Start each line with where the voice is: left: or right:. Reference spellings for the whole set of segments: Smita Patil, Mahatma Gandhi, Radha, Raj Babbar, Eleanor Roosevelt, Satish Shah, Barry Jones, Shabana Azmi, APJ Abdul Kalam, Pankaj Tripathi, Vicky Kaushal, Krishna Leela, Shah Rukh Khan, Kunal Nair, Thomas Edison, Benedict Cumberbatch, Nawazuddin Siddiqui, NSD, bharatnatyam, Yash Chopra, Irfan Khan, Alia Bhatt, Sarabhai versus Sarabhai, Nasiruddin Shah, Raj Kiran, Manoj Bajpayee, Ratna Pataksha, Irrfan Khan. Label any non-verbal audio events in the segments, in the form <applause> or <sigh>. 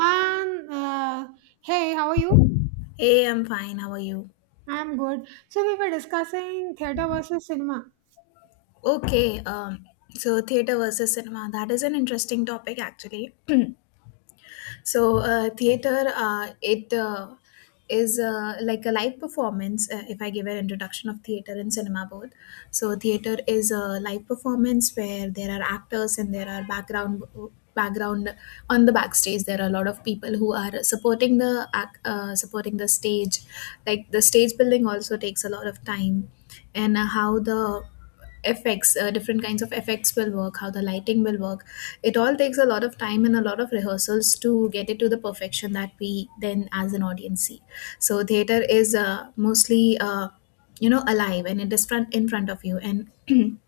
right: And hey, how are you?
left: Hey, I'm fine. How are you?
right: I'm good. So we were discussing theater versus cinema.
left: Okay, so theater versus cinema, that is an interesting topic actually. So theater, it is like a live performance. If I give an introduction of theater and cinema both, so theater is a live performance where there are actors and there are background on the backstage. There are a lot of people who are supporting supporting the stage. Like the stage building also takes a lot of time, and how the effects, different kinds of effects will work, how the lighting will work. It all takes a lot of time and a lot of rehearsals to get it to the perfection that we then as an audience see. So theater is mostly, alive, and it is front in front of you, and <clears throat>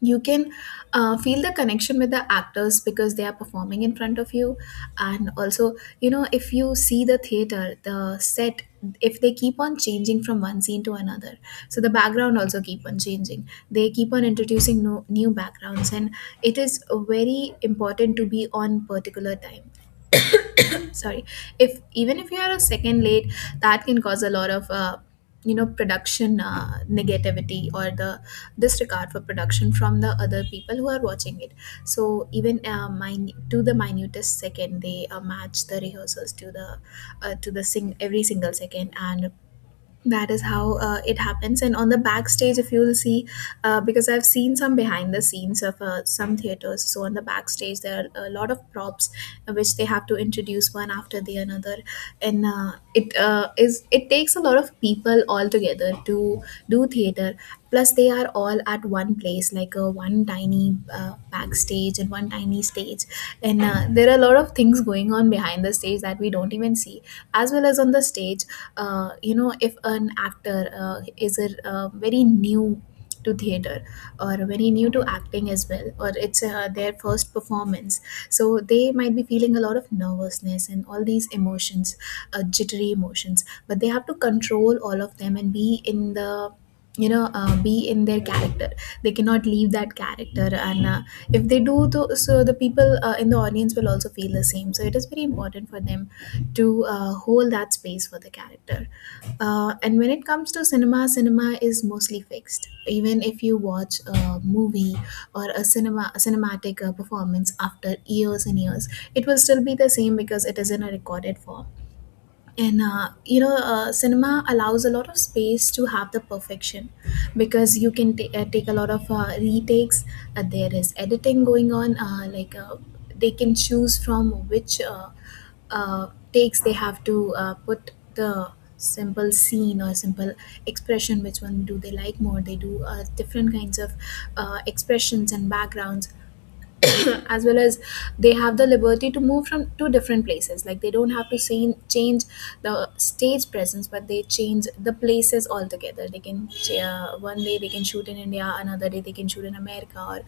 left: you can feel the connection with the actors because they are performing in front of you. And also, if you see the theater, the set, if they keep on changing from one scene to another, so the background also keep on changing, they keep on introducing new, new backgrounds. And it is very important to be on particular time. Sorry, if even if you are a second late, that can cause a lot of production, negativity, or the disregard for production from the other people who are watching it. So even to the minutest second they match the rehearsals to the sing every single second. And that is how it happens. And on the backstage, if you'll see, because I've seen some behind the scenes of some theaters, so on the backstage there are a lot of props, which they have to introduce one after the another. And it takes a lot of people all together to do theater. Plus they are all at one place, like a one tiny backstage and one tiny stage. And there are a lot of things going on behind the stage that we don't even see, as well as on the stage. If an actor is a very new to theater, or very new to acting as well, or it's their first performance, so they might be feeling a lot of nervousness and all these emotions, jittery emotions, but they have to control all of them and be in the, be in their character. They cannot leave that character. And if they do so the people in the audience will also feel the same, so it is very important for them to hold that space for the character. And when it comes to cinema, cinema is mostly fixed. Even if you watch a movie or a cinema, a cinematic performance after years and years, it will still be the same because it is in a recorded form. And you know Cinema allows a lot of space to have the perfection because you can take a lot of retakes. There is editing going on, they can choose from which uh, takes they have to put the simple scene or simple expression, which one do they like more. They do different kinds of expressions and backgrounds <coughs> <clears throat> as well as, they have the liberty to move from two different places. Like they don't have to same, change the stage presence, but they change the places altogether. They can one day they can shoot in India, another day they can shoot in America or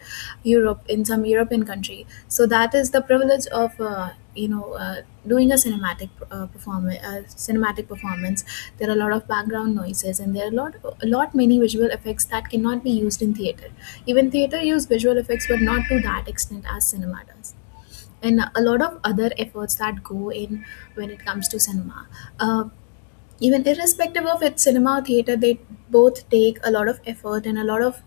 left: Europe, in some European country. So that is the privilege of doing a cinematic performance. There are a lot of background noises, and there are a lot many visual effects that cannot be used in theater. Even theater use visual effects, but not to that extent as cinema does, and a lot of other efforts that go in when it comes to cinema. uh, Even irrespective of its cinema or theater, they both take a lot of effort and a lot of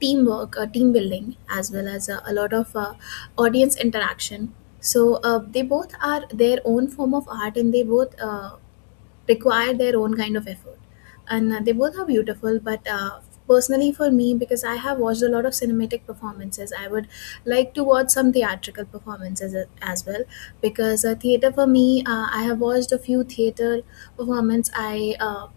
left: teamwork, team building, as well as a lot of audience interaction. So they both are their own form of art, and they both require their own kind of effort. And they both are beautiful, but personally for me, because I have watched a lot of cinematic performances, I would like to watch some theatrical performances as well. Because theater for me, I have watched a few theater performance. I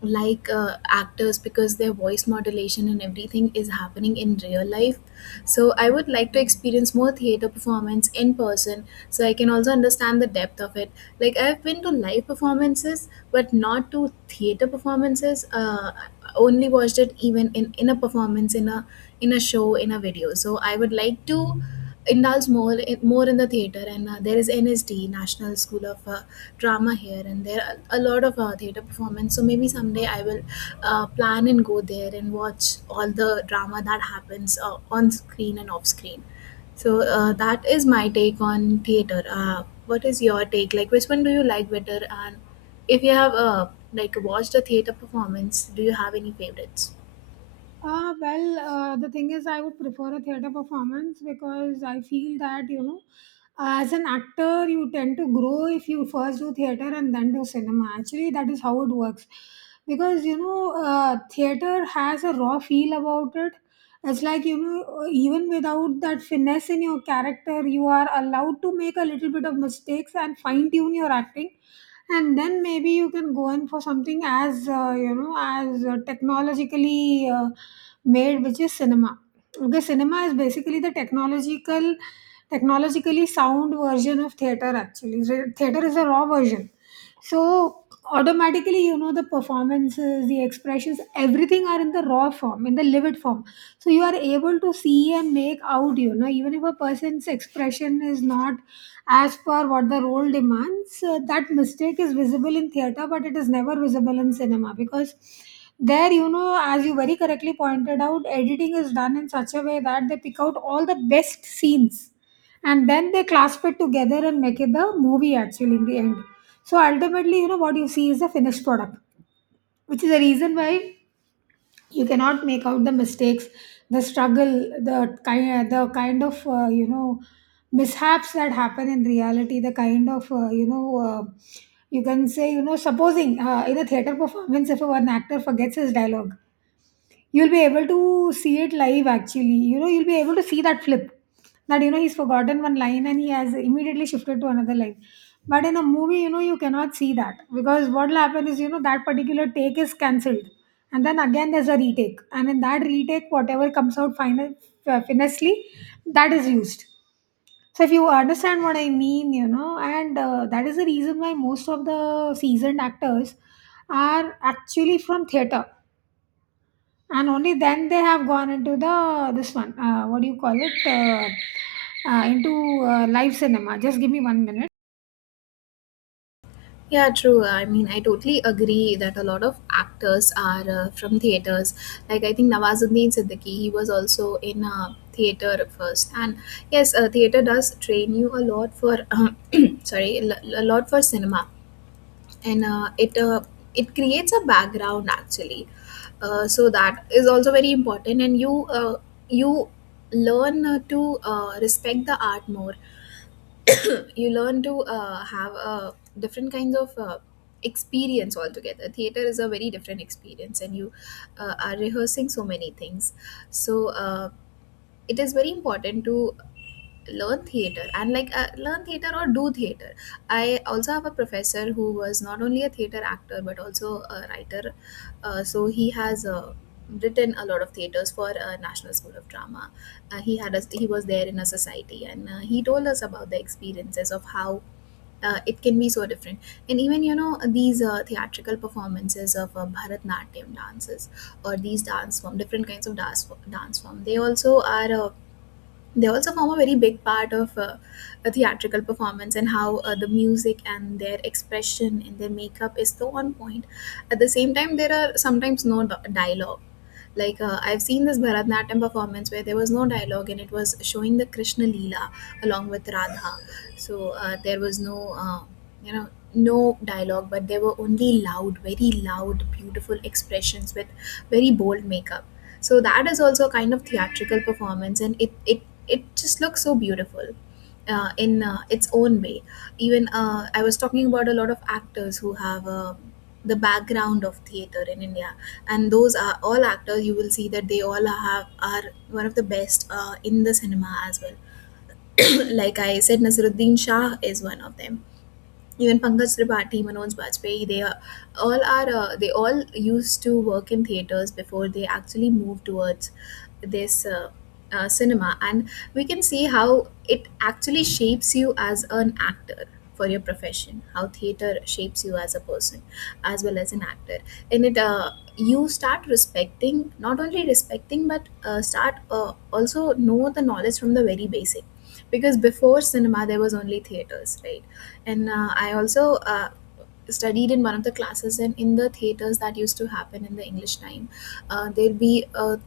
left: like actors because their voice modulation and everything is happening in real life. So I would like to experience more theater performance in person, so I can also understand the depth of it. Like I've been to live performances, but not to theater performances. I only watched it, even in a performance in a, in a show, in a video. So I would like to indulge more in the theater. And there is NSD, National School of Drama here, and there are a lot of theater performance. So maybe someday I will plan and go there and watch all the drama that happens on screen and off screen. So that is my take on theater. What is your take, like which one do you like better? And if you have like watched a theater performance, do you have any favorites?
right: The thing is, I would prefer a theater performance because I feel that, you know, as an actor, you tend to grow if you first do theater and then do cinema. Actually, that is how it works. Because, you know, theater has a raw feel about it. It's like, you know, even without that finesse in your character, you are allowed to make a little bit of mistakes and fine tune your acting, and then maybe you can go in for something as you know, as technologically made, which is cinema. Okay, cinema is basically the technologically sound version of theater, actually. Theater is a raw version. So automatically, you know, the performances, the expressions, everything are in the raw form, in the livid form, so you are able to see and make out, you know, even if a person's expression is not as per what the role demands, that mistake is visible in theater, but it is never visible in cinema, because there, you know, as you very correctly pointed out, editing is done in such a way that they pick out all the best scenes and then they clasp it together and make it the movie, actually, in the end. So ultimately, you know, what you see is the finished product, which is the reason why you cannot make out the mistakes, the struggle, the kind of you know, mishaps that happen in reality, the kind of you know, you can say, you know, supposing in a theater performance, if one actor forgets his dialogue, you'll be able to see it live, actually. You know, you'll be able to see that flip. That, you know, he's forgotten one line and he has immediately shifted to another line. But in a movie, you know, you cannot see that, because what'll happen is, you know, that particular take is cancelled. And then again there's a retake. And in that retake, whatever comes out final, finessely, that is used. So if you understand what I mean, you know, and that is the reason why most of the seasoned actors are actually from theater, and only then they have gone into the this one what do you call it, into live cinema. Just give me one minute.
left: Yeah, true. I mean, I totally agree that a lot of actors are from theaters. Like, I think Nawazuddin Siddiqui, he was also in theater first. And yes, theater does train you a lot for, <clears throat> sorry, a lot for cinema. And uh, it, uh, it creates a background actually. So that is also very important. And you learn to respect the art more. You learn to have a different kinds of experience altogether. Theater is a very different experience, and you are rehearsing so many things. So it is very important to learn theater, and like learn theater or do theater. I also have a professor who was not only a theater actor but also a writer. So he has written a lot of theaters for National School of Drama. He had us he was there in a society, and he told us about the experiences of how it can be so different. And even you know, these theatrical performances of Bharatnatyam dances, or these dance form, different kinds of dance form, they also are they also form a very big part of a theatrical performance. And how the music and their expression and their makeup is so on point. At the same time, there are sometimes no dialogue. Like I've seen this Bharatanatyam performance where there was no dialogue, and it was showing the Krishna Leela along with Radha. So there was no, you know, no dialogue, but there were only loud, very loud, beautiful expressions with very bold makeup. So that is also a kind of theatrical performance, and it just looks so beautiful in its own way. Even I was talking about a lot of actors who have the background of theater in India, and those are all actors, you will see that they all have are one of the best in the cinema as well. <clears throat> Like I said, Nasruddin Shah is one of them. Even Pankaj Tripathi, Manoj Bajpayee, they all used to work in theaters before they actually moved towards this, cinema. And we can see how it actually shapes you as an actor for your profession. How theater shapes you as a person, as well as an actor, and it. You start respecting, not only respecting, but start also know the knowledge from the very basic because before cinema there was only theaters, right? And I also studied in one of the classes and in the theaters that used to happen in the English time. uh, there'll be a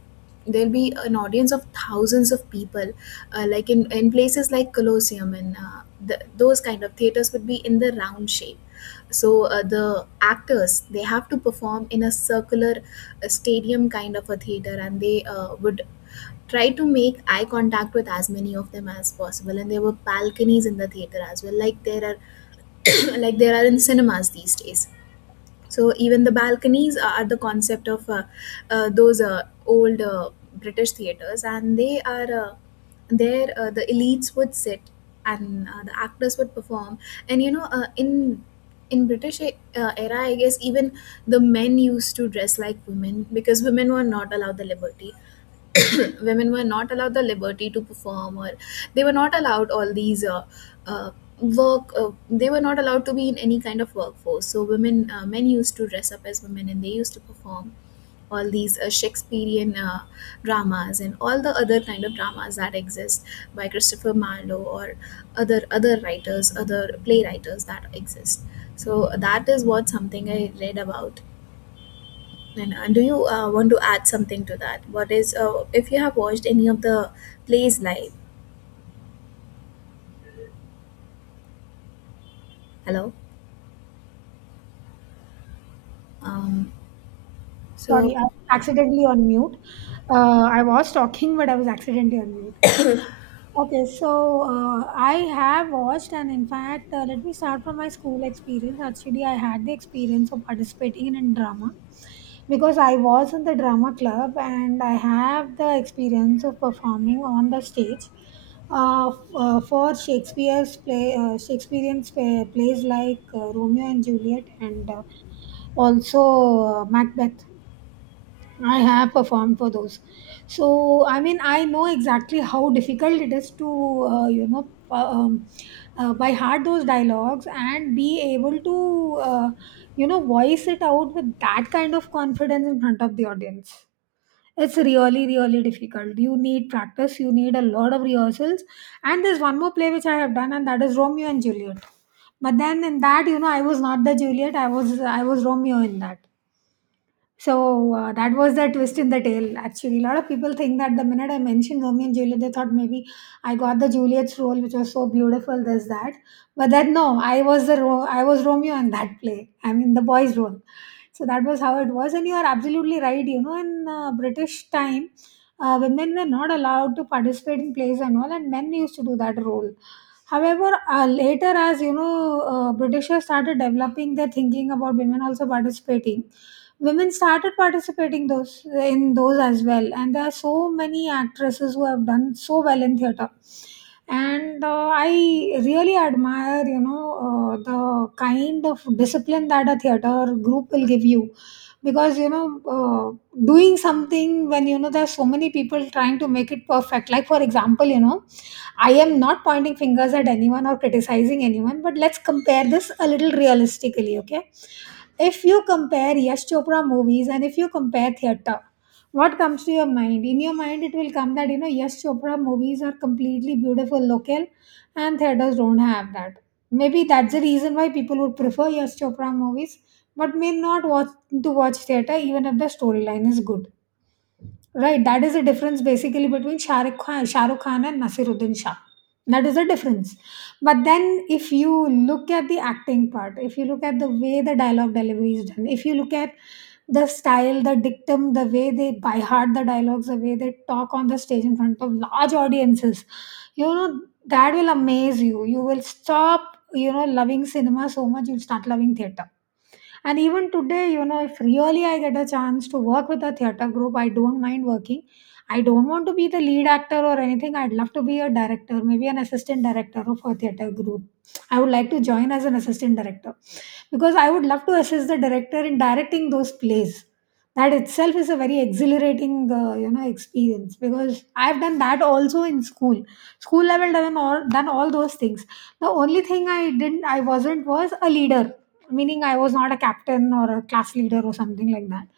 left: There'll be an audience of thousands of people, like in places like Colosseum, and those kind of theaters would be in the round shape. So the actors, they have to perform in a circular stadium kind of a theater, and they would try to make eye contact with as many of them as possible. And there were balconies in the theater as well, like there are <coughs> <clears throat> like there are in cinemas these days. So even the balconies are the concept of those old British theaters, and they are there. The elites would sit, and the actors would perform. And in British era, I guess, even the men used to dress like women, because women were not allowed the liberty. <coughs> <clears throat> Women were not allowed the liberty to perform, or they were not allowed all these uh, work. They were not allowed to be in any kind of workforce. So women men used to dress up as women and they used to perform all these Shakespearean dramas, and all the other kind of dramas that exist by Christopher Marlowe or other writers, other playwriters that exist. So that is what something I read about. And do you want to add something to that? What is If you have watched any of the plays live? Hello. Um,
right: Sorry,
left: so
right: I was accidentally on mute. I was talking, but I was accidentally on mute. Okay, so I have watched, and in fact, let me start from my school experience. Actually, I had the experience of participating in drama because I was in the drama club, and I have the experience of performing on the stage for Shakespeare's play, Shakespearean plays like Romeo and Juliet, and also Macbeth. I have performed for those. So, I mean, I know exactly how difficult it is to, you know, by heart those dialogues and be able to, you know, voice it out with that kind of confidence in front of the audience. It's really, really difficult. You need practice, you need a lot of rehearsals. And there's one more play which I have done, and that is Romeo and Juliet. But then in that, you know, I was not the Juliet, I was Romeo in that, so, that was the twist in the tale, actually. A lot of people think that the minute I mentioned Romeo and Juliet, they thought maybe I got the Juliet's role, which was so beautiful, this, that. But then no, I was Romeo in that play. I mean, the boy's role. So that was how it was, and you are absolutely right. You know, in British time, women were not allowed to participate in plays and all, and men used to do that role. However, later, as you know, Britishers started developing their thinking about women also participating women started participating those in those as well, and there are so many actresses who have done so well in theater. And I really admire, you know, the kind of discipline that a theater group will give you, because you know, uh, doing something when you know there's so many people trying to make it perfect, like for example, you know, I am not pointing fingers at anyone or criticizing anyone, but let's compare this a little realistically. Okay, if you compare Yash Chopra movies and if you compare theater, what comes to your mind? In your mind, it will come that, you know, Yash Chopra movies are completely beautiful local, and theaters don't have that. Maybe that's the reason why people would prefer Yash Chopra movies, but may not watch to watch theater even if the storyline is good. Right, that is the difference basically between Shah Rukh Khan and Nasiruddin Shah. That is the difference. But then, if you look at the acting part, if you look at the way the dialogue delivery is done, if you look at the style, the dictum, the way they by heart the dialogues, the way they talk on the stage in front of large audiences, you know, that will amaze you. You will stop, you know, loving cinema so much, you'll start loving theatre. And even today, you know, if really I get a chance to work with a theater group, I don't mind working. I don't want to be the lead actor or anything. I'd love to be a director, maybe an assistant director of a theater group. I would like to join as an assistant director because I would love to assist the director in directing those plays. That itself is a very exhilarating, you know, experience, because I've done that also in school. School level done all those things. The only thing I didn't, I wasn't, was a leader, meaning I was not a captain or a class leader or something like that.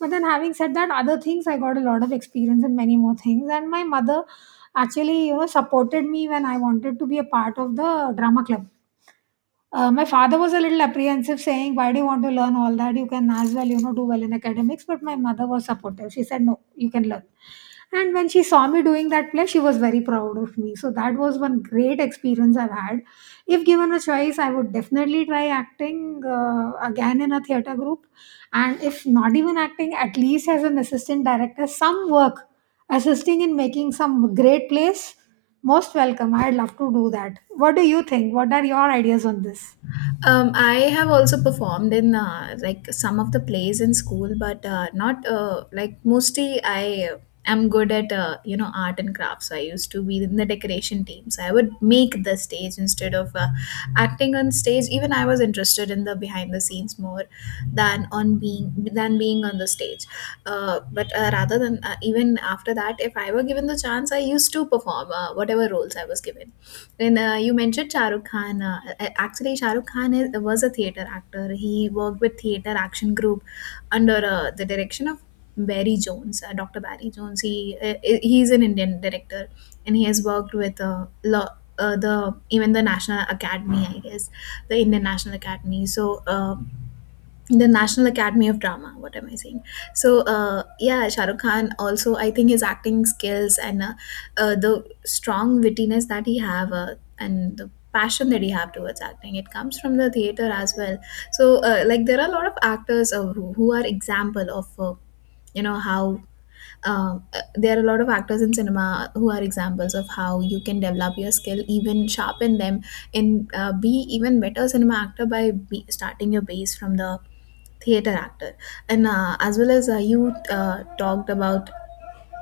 right: But then, having said that, other things, I got a lot of experience in many more things, and my mother actually, you know, supported me when I wanted to be a part of the drama club. My father was a little apprehensive, saying, "Why do you want to learn all that? You can as well, you know, do well in academics." But my mother was supportive. She said, "No, you can learn." And when she saw me doing that play, she was very proud of me. So that was one great experience I've had. If given a choice, I would definitely try acting again in a theater group, and if not even acting, at least as an assistant director, some work assisting in making some great plays. Most welcome. I'd love to do that. What do you think? What are your ideas on this?
left: I have also performed in like some of the plays in school, but not like mostly I am good at art and crafts. I used to be in the decoration team, so I would make the stage instead of acting on stage. Even I was interested in the behind the scenes more than being on the stage. But rather than even after that, if I were given the chance, I used to perform whatever roles I was given. And you mentioned Shah Rukh Khan. Actually, Shah Rukh Khan was a theater actor. He worked with Theater Action Group under the direction of Barry Jones, Dr. Barry Jones. He's an Indian director, and he has worked with lo- the even the National Academy, I guess, the Indian National Academy. So the National Academy of Drama. What am I saying? So, yeah, Shah Rukh Khan also, I think his acting skills and the strong wittiness that he have, and the passion that he have towards acting, it comes from the theater as well. So, like there are a lot of actors, who are example of you know how there are a lot of actors in cinema who are examples of how you can develop your skill, even sharpen them, and be even better cinema actor by be starting your base from the theater actor. And as well as you talked about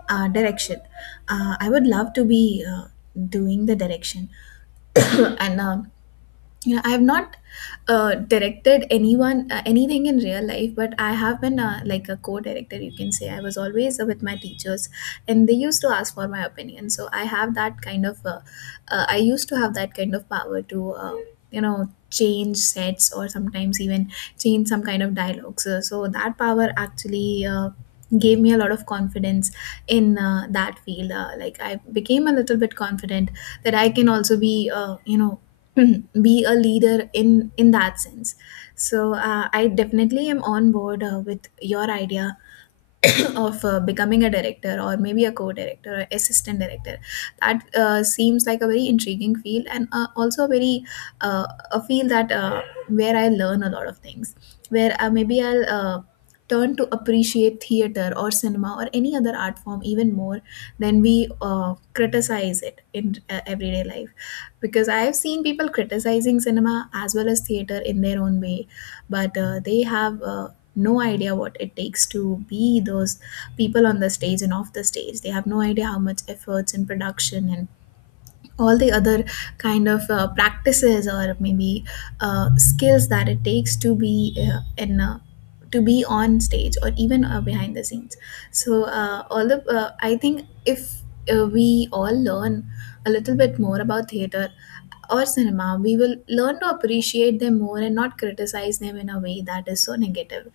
left: direction, I would love to be doing the direction. <coughs> And yeah, I have not directed anyone anything in real life, but I have been like a co-director, you can say. I was always with my teachers, and they used to ask for my opinion. So I used to have that kind of power to you know, change sets, or sometimes even change some kind of dialogues, so that power actually gave me a lot of confidence in that field. Like I became a little bit confident that I can also be <clears throat> be a leader in that sense. So I definitely am on board with your idea <coughs> <clears throat> of becoming a director, or maybe a co-director or assistant director. That seems like a very intriguing field, and also uh, a field that where I learn a lot of things, where maybe I'll turn to appreciate theater or cinema or any other art form even more than we criticize it in everyday life, because I have seen people criticizing cinema as well as theater in their own way. But they have no idea what it takes to be those people on the stage and off the stage. They have no idea how much efforts and production and all the other kind of practices, or maybe skills that it takes to be on stage, or even behind the scenes. So all the I think if we all learn a little bit more about theater or cinema, we will learn to appreciate them more and not criticize them in a way that is so negative.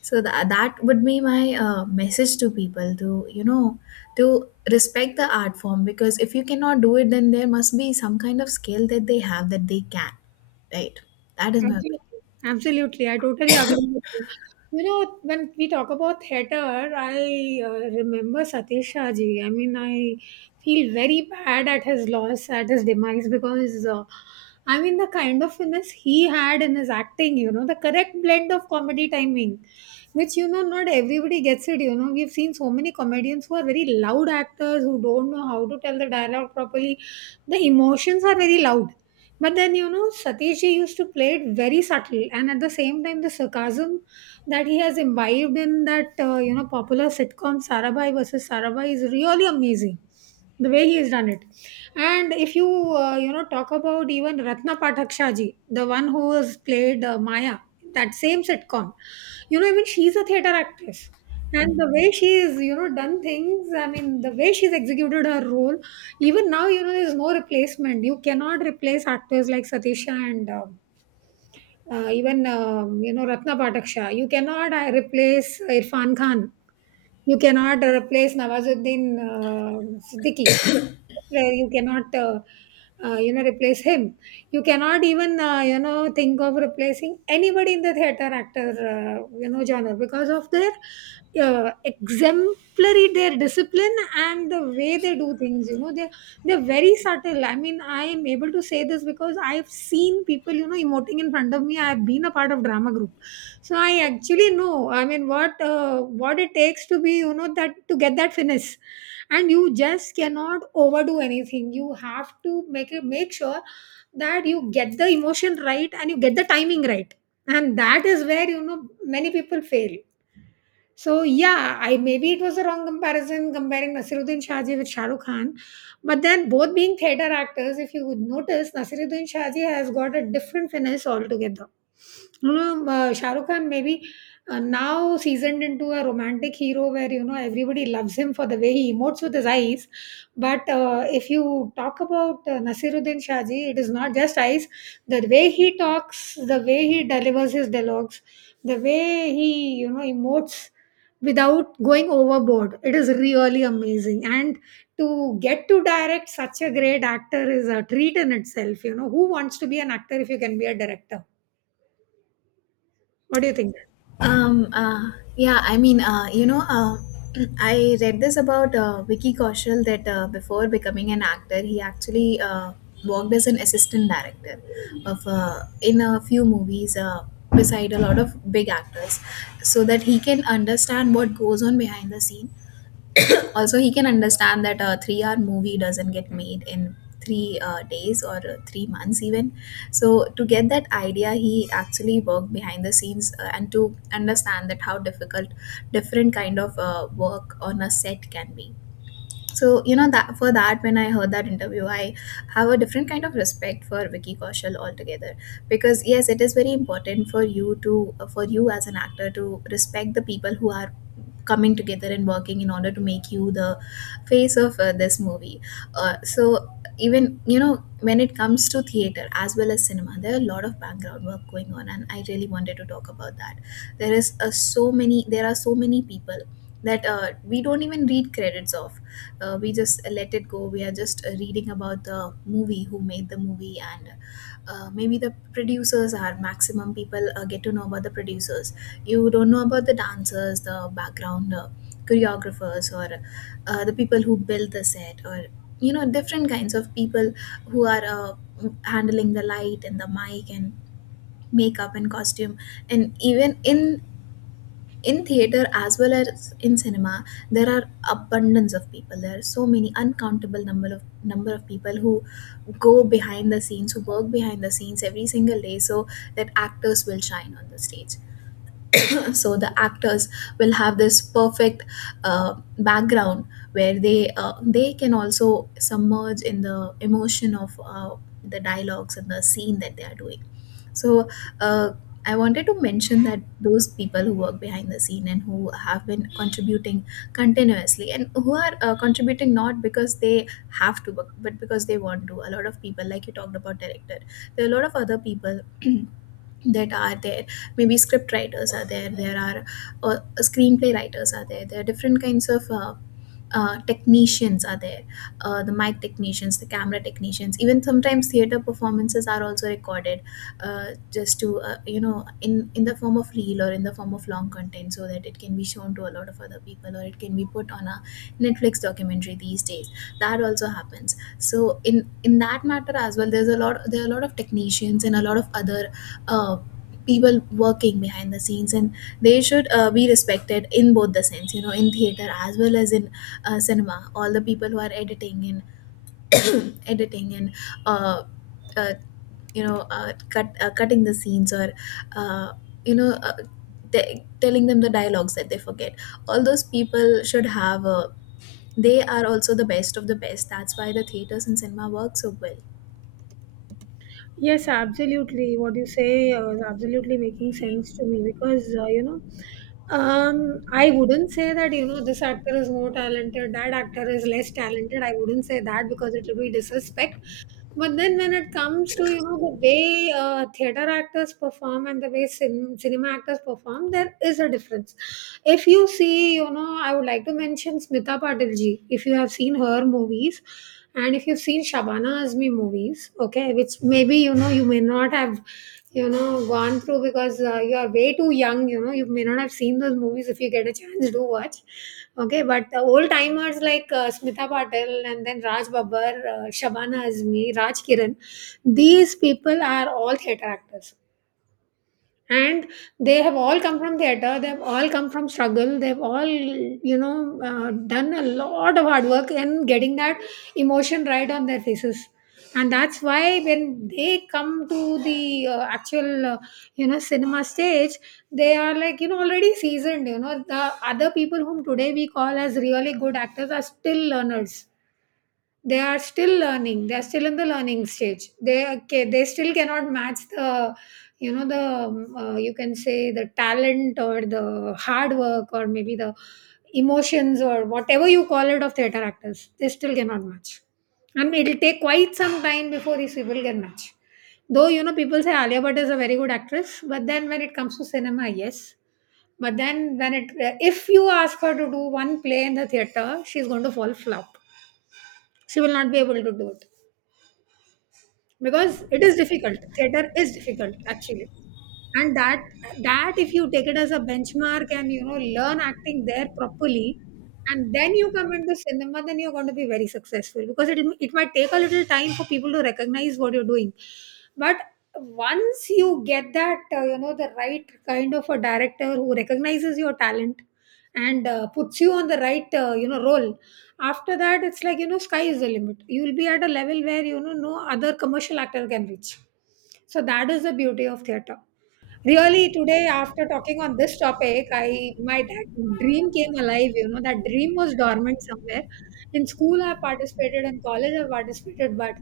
left: So that would be my message to people, to you know to respect the art form, because if you cannot do it, then there must be some kind of skill that they have that they can, right? That is my opinion.
right: Absolutely. Absolutely. I totally agree with you. You know, when we talk about theater, I remember Satish Shah ji. I mean, I feel very bad at his loss, at his demise, because I mean, the kind of finesse he had in his acting, you know, the correct blend of comedy timing, which, you know, not everybody gets it. You know, we've seen so many comedians who are very loud actors who don't know how to tell the dialogue properly. The emotions are very loud, but then, you know, Satish Ji used to play it very subtle, and at the same time, the sarcasm that he has imbibed in that, you know, popular sitcom Sarabhai versus Sarabhai is really amazing. The way he has done it, and if you you know, talk about even Ratna Pataksha ji, the one who has played Maya, in that same sitcom, you know, even she's a theater actress, and the way she's, you know, done things, I mean the way she's executed her role, even now, you know, there's no replacement. You cannot replace actors like Satisha and even, you know, Ratna Pataksha. You cannot replace Irfan Khan. You cannot replace Nawazuddin Siddiqui. Where you cannot, you know, replace him. You cannot even, you know, think of replacing anybody in the theater actor, you know, genre because of their exemplary, their discipline and the way they do things. You know, they're very subtle. I mean, I am able to say this because I've seen people, you know, emoting in front of me. I've been a part of drama group, so I actually know, I mean, what it takes to be, you know, that, to get that finish. And you just cannot overdo anything. You have to make it make sure that you get the emotion right and you get the timing right. And that is where, you know, many people fail. So yeah, I maybe it was a wrong comparison, comparing Nasiruddin Shahji with Shah Rukh Khan, but then both being theater actors, if you would notice, Nasiruddin Shahji has got a different finesse altogether. You know, Shah Rukh Khan maybe now seasoned into a romantic hero where, you know, everybody loves him for the way he emotes with his eyes. But if you talk about Nasiruddin Shahji, it is not just eyes. The way he talks, the way he delivers his dialogues, the way he, you know, emotes without going overboard. It is really amazing. And to get to direct such a great actor is a treat in itself. You know, who wants to be an actor if you can be a director? What do you think?
left: Yeah, I mean, <clears throat> I read this about Vicky Kaushal, that before becoming an actor, he actually worked as an assistant director of in a few movies beside a lot of big actors, so that he can understand what goes on behind the scene. Also, he can understand that a 3-hour movie doesn't get made in three days, or 3 months even. So to get that idea, he actually worked behind the scenes, and to understand that how difficult different kind of work on a set can be. So that for that, when I heard that interview, I have a different kind of respect for Vicky Kaushal altogether, because yes, it is very important for you as an actor to respect the people who are coming together and working in order to make you the face of this movie. So, even when it comes to theater as well as cinema, there are a lot of background work going on, and I really wanted to talk about that. There are so many people that we don't even read credits of. We just let it go. We are just reading about the movie, who made the movie, and maybe the producers are maximum, people get to know about the producers. You don't know about the dancers, the background choreographers, or the people who build the set, or different kinds of people who are handling the light and the mic and makeup and costume. And even in theater as well as in cinema, there are abundance of people. There are so many uncountable number of people who go behind the scenes, who work behind the scenes every single day, so that actors will shine on the stage. <laughs> So the actors will have this perfect background where they can also submerge in the emotion of the dialogues and the scene that they are doing. So uh, I wanted to mention that those people who work behind the scene, and who have been contributing continuously, and who are contributing not because they have to, but because they want to. A lot of people, like you talked about director, there are a lot of other people <clears throat> that are there. Maybe script writers are there, there are screenplay writers are there, there are different kinds of technicians are there, the mic technicians, the camera technicians. Even sometimes theater performances are also recorded, uh, just to in the form of reel or in the form of long content, so that it can be shown to a lot of other people, or it can be put on a Netflix documentary these days. That also happens. So in that matter as well, there are a lot of technicians and a lot of other uh, people working behind the scenes. And they should be respected in both the sense, in theater as well as in cinema. All the people who are editing and <coughs> <clears throat> editing and uh, uh, cutting the scenes, or uh, you know uh, telling them the dialogues that they forget, all those people should have a they are also the best of the best. That's why the theaters and cinema work so well.
right: Yes, absolutely. What you say is absolutely making sense to me because, you know, I wouldn't say that, you know, this actor is more talented, that actor is less talented. I wouldn't say that because it will be disrespect. But then when it comes to, you know, the way theater actors perform and the way cinema actors perform, there is a difference. If you see, you know, I would like to mention Smita Patil ji. If you have seen her movies, and if you've seen Shabana Azmi movies, okay, which maybe, you know, you may not have, you know, gone through because you are way too young. You know, you may not have seen those movies. If you get a chance, do watch. Okay, but the old timers like Smita Patel and then Raj Babbar, Shabana Azmi, Raj Kiran, these people are all theatre actors, and they have all come from theater. They've all come from struggle. They've all, you know, done a lot of hard work and getting that emotion right on their faces. And that's why when they come to the actual, you know, cinema stage, they are like, you know, already seasoned. You know, the other people whom today we call as really good actors are still learners. They are still learning. They are still in the learning stage. They, okay, they still cannot match the, you know, the you can say the talent or the hard work or maybe the emotions or whatever you call it of theater actors. They still cannot match, and it'll take quite some time before these people can match. Though, you know, people say Alia Bhatt is a very good actress, but then when it comes to cinema, yes, but then when it, if you ask her to do one play in the theater, she's going to fall flop. She will not be able to do it because it is difficult. Theater is difficult, actually. And that if you take it as a benchmark and, you know, learn acting there properly, and then you come into cinema, then you're going to be very successful because it might take a little time for people to recognize what you're doing. But once you get that, you know, the right kind of a director who recognizes your talent and puts you on the right you know, role. After that, it's like, you know, sky is the limit. You will be at a level where, you know, no other commercial actor can reach. So that is the beauty of theater. Really, today after talking on this topic, I my that dream came alive. You know, that dream was dormant somewhere. In school I participated, in college I participated, but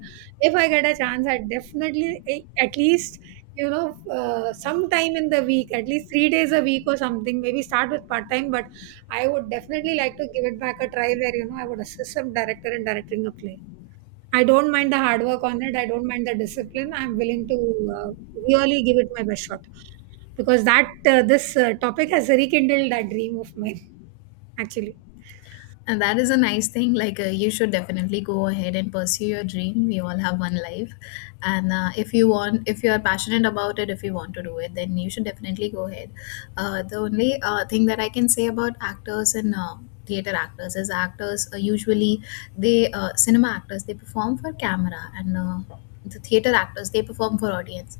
right: if I get a chance, I definitely at least, you know, sometime in the week, at least 3 days a week or something, maybe start with part time, but I would definitely like to give it back a try where, you know, I would assist some director in directing a play. I don't mind the hard work on it. I don't mind the discipline. I'm willing to uh, really give it my best shot, because that this topic has rekindled that dream of mine, actually.
left: And that is a nice thing. Like, you should definitely go ahead and pursue your dream. We all have one life. And if you want, if you are passionate about it, if you want to do it, then you should definitely go ahead. The only thing that I can say about actors and theater actors is actors usually, cinema actors, they perform for camera and the theater actors, they perform for audience,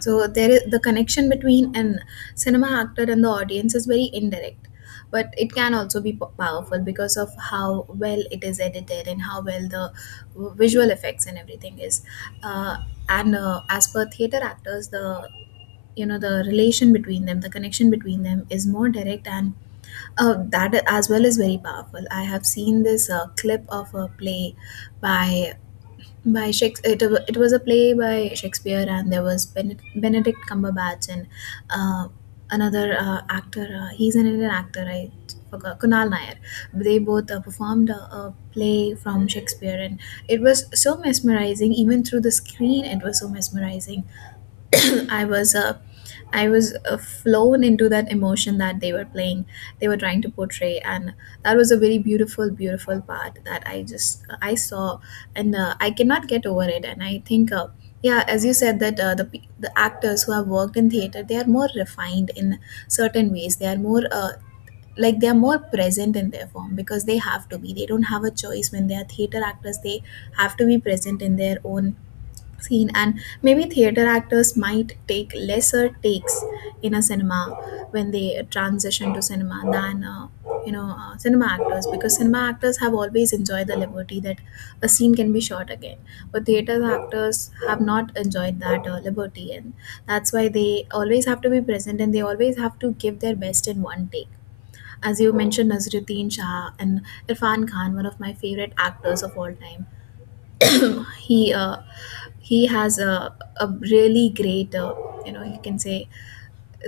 left: so there is the connection between an cinema actor and the audience is very indirect, but it can also be powerful because of how well it is edited and how well the visual effects and everything is. Uh, and As per theater actors, the the relation between them, the connection between them is more direct, and that as well is very powerful. I have seen this clip of a play by Shakespeare. It was a play by Shakespeare, and there was Benedict Cumberbatch and uh, another actor. He's an Indian actor. I forgot Kunal Nair. They both performed a play from Shakespeare, and it was so mesmerizing. Even through the screen, it was so mesmerizing. <coughs> <clears throat> I was uh, I was flown into that emotion that they were playing, they were trying to portray, and that was a very beautiful, beautiful part that I saw, and I cannot get over it. And I think, yeah, as you said that the the actors who have worked in theater, they are more refined in certain ways. They are more like they are more present in their form because they have to be. They don't have a choice when they are theater actors. They have to be present in their own scene, and maybe theater actors might take lesser takes in a cinema when they transition to cinema than cinema actors, because cinema actors have always enjoyed the liberty that a scene can be shot again, but theater actors have not enjoyed that liberty, and that's why they always have to be present and they always have to give their best in one take. As you mentioned Nazruddin Shah and Irfan Khan, one of my favorite actors of all time, him he has a really great you can say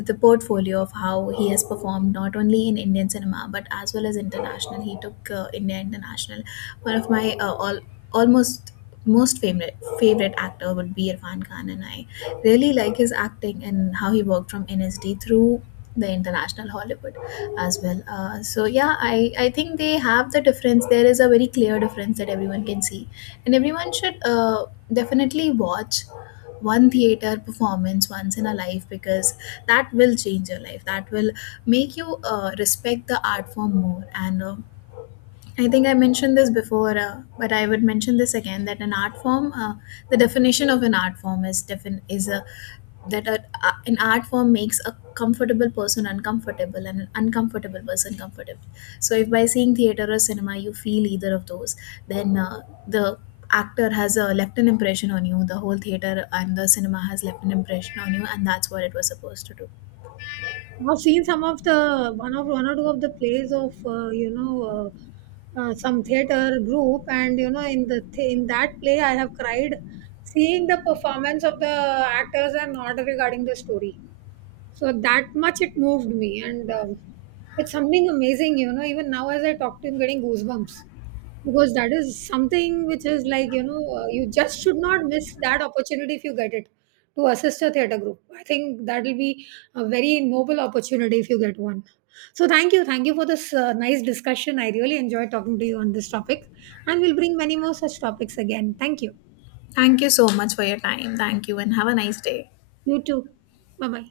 left: the portfolio of how he has performed not only in Indian cinema but as well as international. He took India international. One of my almost most favorite actor would be Irfan Khan, and I really like his acting and how he worked from NSD through the international Hollywood as well. So yeah, I think they have the difference. There is a very clear difference that everyone can see, and everyone should definitely watch one theater performance once in a life, because that will change your life, that will make you respect the art form more. And I think I mentioned this before, but I would mention this again, that an art form, the definition of an art form is defin- is a that a- an art form makes a comfortable person uncomfortable and an uncomfortable person comfortable. So if by seeing theater or cinema you feel either of those, then the actor has left an impression on you. The whole theater and the cinema has left an impression on you, and that's what it was supposed to do.
right: I've seen some of the one of one or two of the plays of you know, some theater group, and, you know, in the in that play I have cried seeing the performance of the actors and not regarding the story. So that much it moved me, and it's something amazing, you know. Even now, as I talk to him, getting goosebumps because that is something which is like, you know, you just should not miss that opportunity if you get it, to assist a theater group. I think that will be a very noble opportunity if you get one. So thank you for this nice discussion. I really enjoyed talking to you on this topic, and we'll bring many more such topics again. Thank you.
left: Thank you so much for your time. Thank you, and have a nice day.
right: You too. Bye bye.